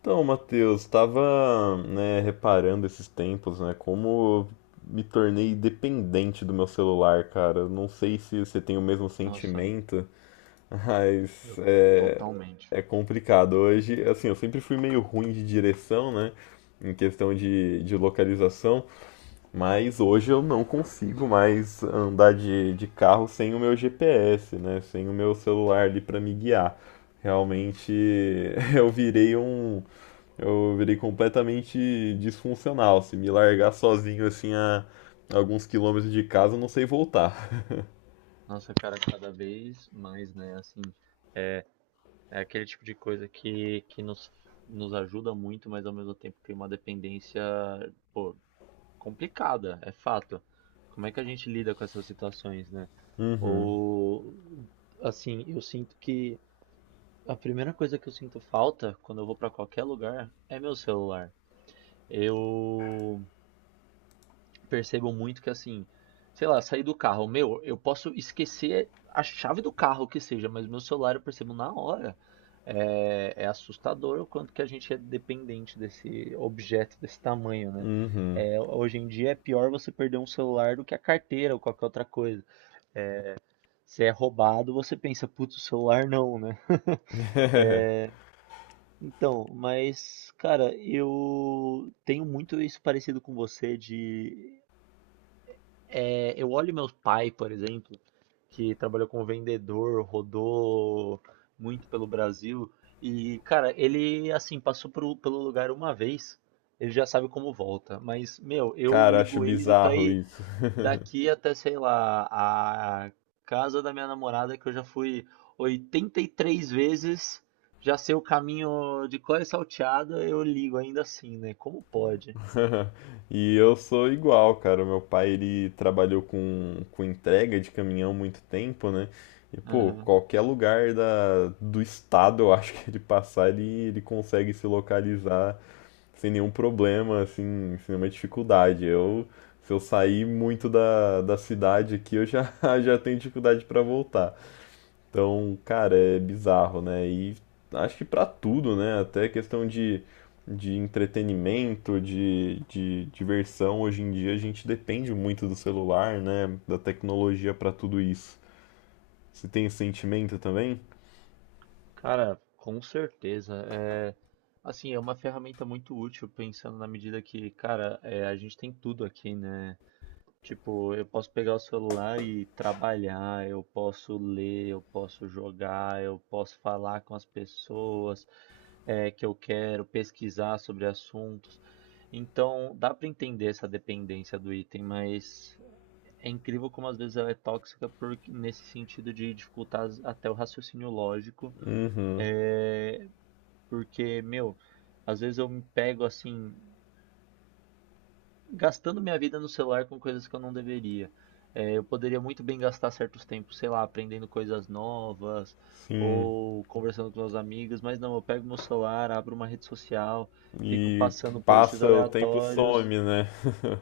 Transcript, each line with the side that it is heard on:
left: Então, Matheus, estava, né, reparando esses tempos, né, como eu me tornei dependente do meu celular, cara. Não sei se você tem o mesmo
right: Nossa,
left: sentimento, mas
right: eu
left: é,
right: totalmente.
left: é complicado. Hoje, assim, eu sempre fui meio ruim de direção, né, em questão de localização, mas hoje eu não consigo mais andar de carro sem o meu GPS, né, sem o meu celular ali para me guiar. Realmente eu virei um eu virei completamente disfuncional. Se me largar sozinho assim a alguns quilômetros de casa, eu não sei voltar.
right: Nossa, cara, cada vez mais, né? Assim, é aquele tipo de coisa que nos ajuda muito, mas ao mesmo tempo tem uma dependência, pô, complicada, é fato. Como é que a gente lida com essas situações, né? Ou, assim, eu sinto que a primeira coisa que eu sinto falta quando eu vou pra qualquer lugar é meu celular. Eu percebo muito que assim, sei lá, sair do carro, meu, eu posso esquecer a chave do carro que seja, mas meu celular eu percebo na hora. É assustador o quanto que a gente é dependente desse objeto desse tamanho, né? É, hoje em dia é pior você perder um celular do que a carteira ou qualquer outra coisa. Se é roubado, você pensa, putz, o celular não, né? Então, mas, cara, eu tenho muito isso parecido com você de é, eu olho meu pai, por exemplo, que trabalhou como vendedor, rodou muito pelo Brasil, e, cara, ele, assim, pelo lugar uma vez, ele já sabe como volta. Mas, meu, eu
left: Cara, acho
right: ligo o Waze pra
left: bizarro
right: ir
left: isso.
right: daqui até, sei lá, a casa da minha namorada, que eu já fui 83 vezes, já sei o caminho de cor e salteado, eu ligo ainda assim, né? Como pode?
left: E eu sou igual, cara. O meu pai ele trabalhou com entrega de caminhão muito tempo, né? E pô, qualquer lugar da, do estado, eu acho que ele passar, ele consegue se localizar sem nenhum problema, assim, sem nenhuma dificuldade. Eu, se eu sair muito da cidade aqui, eu já, já tenho dificuldade para voltar. Então, cara, é bizarro, né? E acho que para tudo, né? Até questão de entretenimento, de diversão, hoje em dia a gente depende muito do celular, né? Da tecnologia para tudo isso. Você tem esse sentimento também?
right: Cara, com certeza. É, assim, é uma ferramenta muito útil, pensando na medida que, cara, é, a gente tem tudo aqui, né? Tipo, eu posso pegar o celular e trabalhar, eu posso ler, eu posso jogar, eu posso falar com as pessoas, é, que eu quero, pesquisar sobre assuntos. Então, dá para entender essa dependência do item, mas é incrível como às vezes ela é tóxica porque, nesse sentido de dificultar até o raciocínio lógico.
left: Uhum,
right: É, porque, meu, às vezes eu me pego assim, gastando minha vida no celular com coisas que eu não deveria. É, eu poderia muito bem gastar certos tempos, sei lá, aprendendo coisas novas
left: sim.
right: ou conversando com meus amigos, mas não, eu pego meu celular, abro uma rede social, fico
left: E
right: passando posts
left: passa o tempo
right: aleatórios,
left: some, né?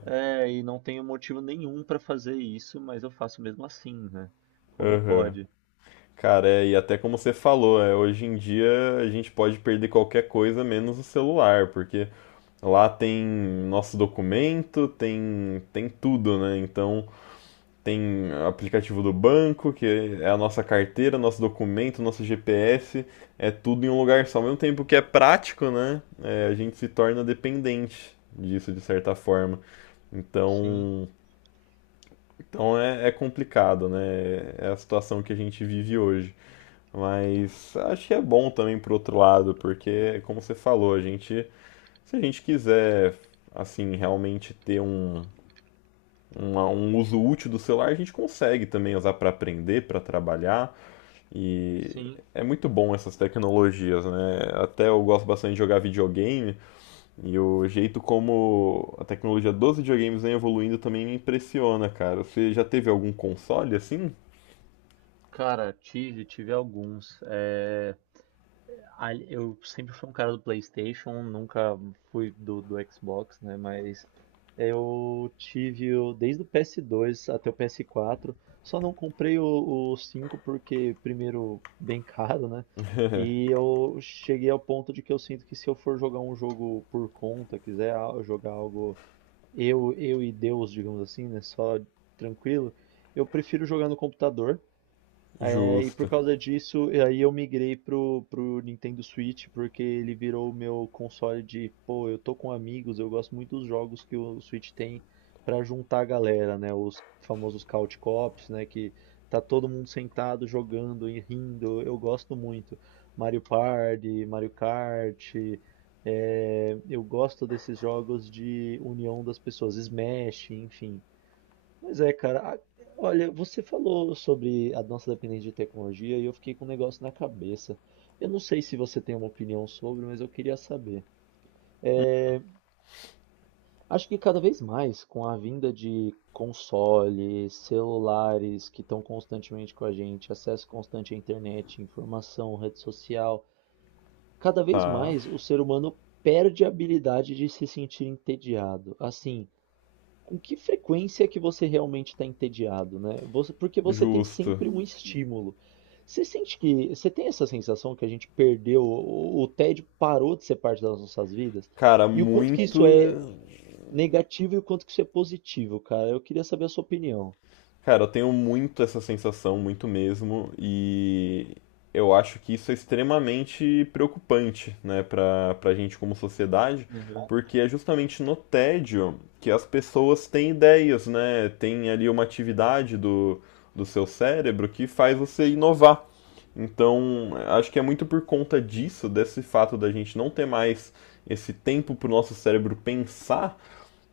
right: é, e não tenho motivo nenhum para fazer isso, mas eu faço mesmo assim, né? Como
left: Aham.
right: pode?
left: Cara, é, e até como você falou, é, hoje em dia a gente pode perder qualquer coisa menos o celular, porque lá tem nosso documento, tem, tem tudo, né? Então tem aplicativo do banco, que é a nossa carteira, nosso documento, nosso GPS, é tudo em um lugar só. Ao mesmo tempo que é prático, né? É, a gente se torna dependente disso de certa forma.
right: Sim,
left: Então, então é, é complicado, né? É a situação que a gente vive hoje. Mas acho que é bom também por outro lado, porque, como você falou, a gente, se a gente quiser, assim, realmente ter um, uma- um uso útil do celular, a gente consegue também usar para aprender, para trabalhar, e
right: sim.
left: é muito bom essas tecnologias, né? Até eu gosto bastante de jogar videogame, e o jeito como a tecnologia dos videogames vem evoluindo também me impressiona, cara. Você já teve algum console assim?
right: Cara, tive, tive alguns. É, eu sempre fui um cara do PlayStation, nunca fui do Xbox, né? Mas eu tive desde o PS2 até o PS4. Só não comprei o 5 porque, primeiro, bem caro, né? E eu cheguei ao ponto de que eu sinto que se eu for jogar um jogo por conta, jogar algo eu e Deus, digamos assim, né? Só tranquilo, eu prefiro jogar no computador. É, e por
left: Justo.
right: causa disso, e aí eu migrei pro Nintendo Switch, porque ele virou o meu console de, pô, eu tô com amigos, eu gosto muito dos jogos que o Switch tem pra juntar a galera, né? Os famosos couch co-ops, né? Que tá todo mundo sentado jogando e rindo, eu gosto muito. Mario Party, Mario Kart, é, eu gosto desses jogos de união das pessoas, Smash, enfim. Mas é, cara. A- olha, você falou sobre a nossa dependência de tecnologia e eu fiquei com um negócio na cabeça. Eu não sei se você tem uma opinião sobre, mas eu queria saber. Acho que cada vez mais, com a vinda de consoles, celulares que estão constantemente com a gente, acesso constante à internet, informação, rede social, cada vez
left: Tá,
right: mais o ser humano perde a habilidade de se sentir entediado. Assim, com que frequência que você realmente está entediado, né? Você- porque você tem
left: justo.
right: sempre um estímulo. Você sente que, você tem essa sensação que a gente perdeu, o tédio parou de ser parte das nossas vidas?
left: Cara,
right: E o quanto que
left: muito.
right: isso é negativo e o quanto que isso é positivo, cara? Eu queria saber a sua opinião.
left: Cara, eu tenho muito essa sensação, muito mesmo, e eu acho que isso é extremamente preocupante, né, pra gente como sociedade, porque é justamente no tédio que as pessoas têm ideias, né, tem ali uma atividade do, do seu cérebro que faz você inovar. Então, acho que é muito por conta disso, desse fato da gente não ter mais esse tempo pro nosso cérebro pensar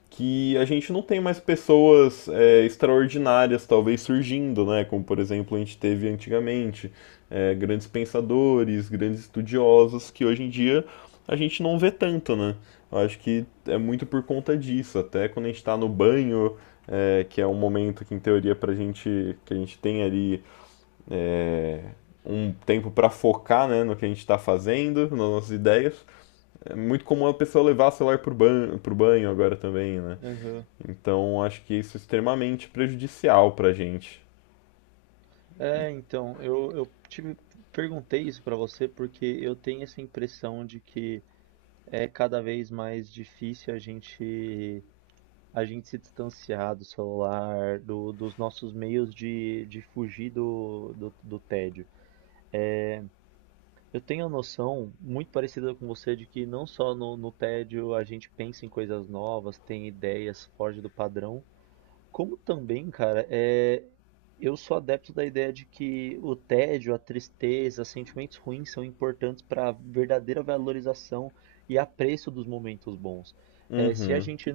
left: que a gente não tem mais pessoas é, extraordinárias talvez surgindo, né? Como por exemplo a gente teve antigamente é, grandes pensadores, grandes estudiosos que hoje em dia a gente não vê tanto, né? Eu acho que é muito por conta disso. Até quando a gente está no banho, é, que é um momento que em teoria pra gente que a gente tem ali é, um tempo para focar né, no que a gente está fazendo, nas nossas ideias. É muito comum a pessoa levar o celular pro banho, agora também, né?
right: Aham.
left: Então acho que isso é extremamente prejudicial pra gente.
right: É, então, eu perguntei isso pra você porque eu tenho essa impressão de que é cada vez mais difícil a gente se distanciar do celular, dos nossos meios de fugir do tédio. Eu tenho a noção muito parecida com você de que não só no tédio a gente pensa em coisas novas, tem ideias, foge do padrão, como também, cara, é, eu sou adepto da ideia de que o tédio, a tristeza, sentimentos ruins são importantes para a verdadeira valorização e apreço dos momentos bons. É, se a
left: Uhum.
right: gente,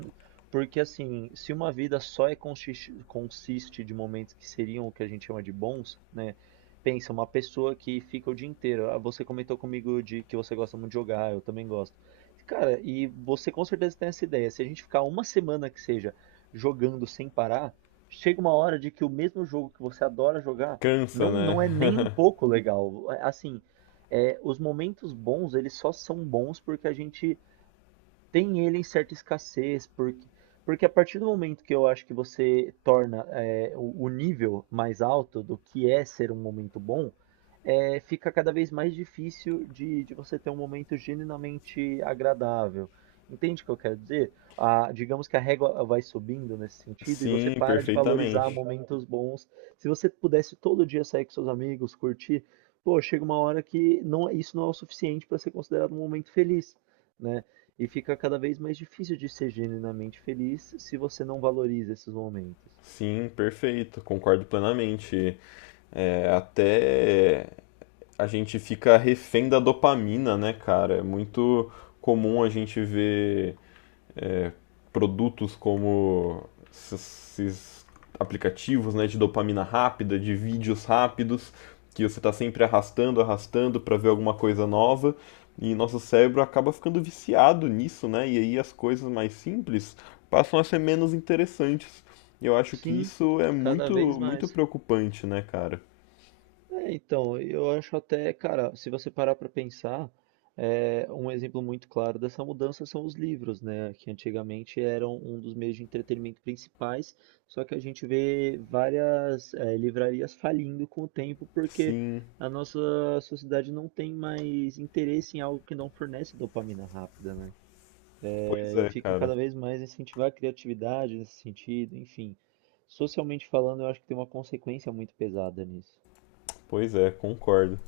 right: porque assim, se uma vida só consiste de momentos que seriam o que a gente chama de bons, né? Pensa, uma pessoa que fica o dia inteiro. Ah, você comentou comigo de que você gosta muito de jogar, eu também gosto. Cara, e você com certeza tem essa ideia. Se a gente ficar uma semana que seja jogando sem parar, chega uma hora de que o mesmo jogo que você adora jogar
left: Cansa, né?
right: não é nem um pouco legal. É, assim, é, os momentos bons, eles só são bons porque a gente tem ele em certa escassez, porque a partir do momento que eu acho que você torna é, o nível mais alto do que é ser um momento bom, é, fica cada vez mais difícil de você ter um momento genuinamente agradável. Entende o que eu quero dizer? A- digamos que a régua vai subindo nesse sentido e você
left: Sim,
right: para de valorizar
left: perfeitamente.
right: momentos bons. Se você pudesse todo dia sair com seus amigos, curtir, pô, chega uma hora que não, é, isso não é o suficiente para ser considerado um momento feliz, né? E fica cada vez mais difícil de ser genuinamente feliz se você não valoriza esses momentos.
left: Sim, perfeito. Concordo plenamente. É, até a gente fica refém da dopamina, né, cara? É muito comum a gente ver é, produtos como esses aplicativos né, de dopamina rápida, de vídeos rápidos, que você está sempre arrastando, arrastando para ver alguma coisa nova, e nosso cérebro acaba ficando viciado nisso, né? E aí as coisas mais simples passam a ser menos interessantes. Eu acho que
right: Sim,
left: isso é
right: cada
left: muito,
right: vez
left: muito
right: mais.
left: preocupante, né, cara?
right: É, então, eu acho até, cara, se você parar para pensar, é, um exemplo muito claro dessa mudança são os livros, né? Que antigamente eram um dos meios de entretenimento principais, só que a gente vê várias, é, livrarias falindo com o tempo porque
left: Sim,
right: a nossa sociedade não tem mais interesse em algo que não fornece dopamina rápida, né?
left: pois
right: É, e
left: é,
right: fica
left: cara.
right: cada vez mais incentivar a criatividade nesse sentido, enfim. Socialmente falando, eu acho que tem uma consequência muito pesada nisso.
left: Pois é, concordo.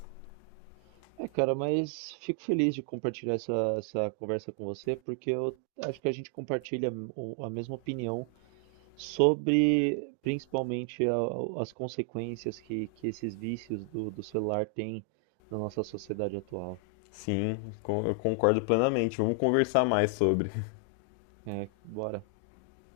right: É, cara, mas fico feliz de compartilhar essa conversa com você, porque eu acho que a gente compartilha a mesma opinião sobre, principalmente, a- as consequências que esses vícios do celular têm na nossa sociedade atual.
left: Sim, con- eu concordo plenamente. Vamos conversar mais sobre.
right: É, bora.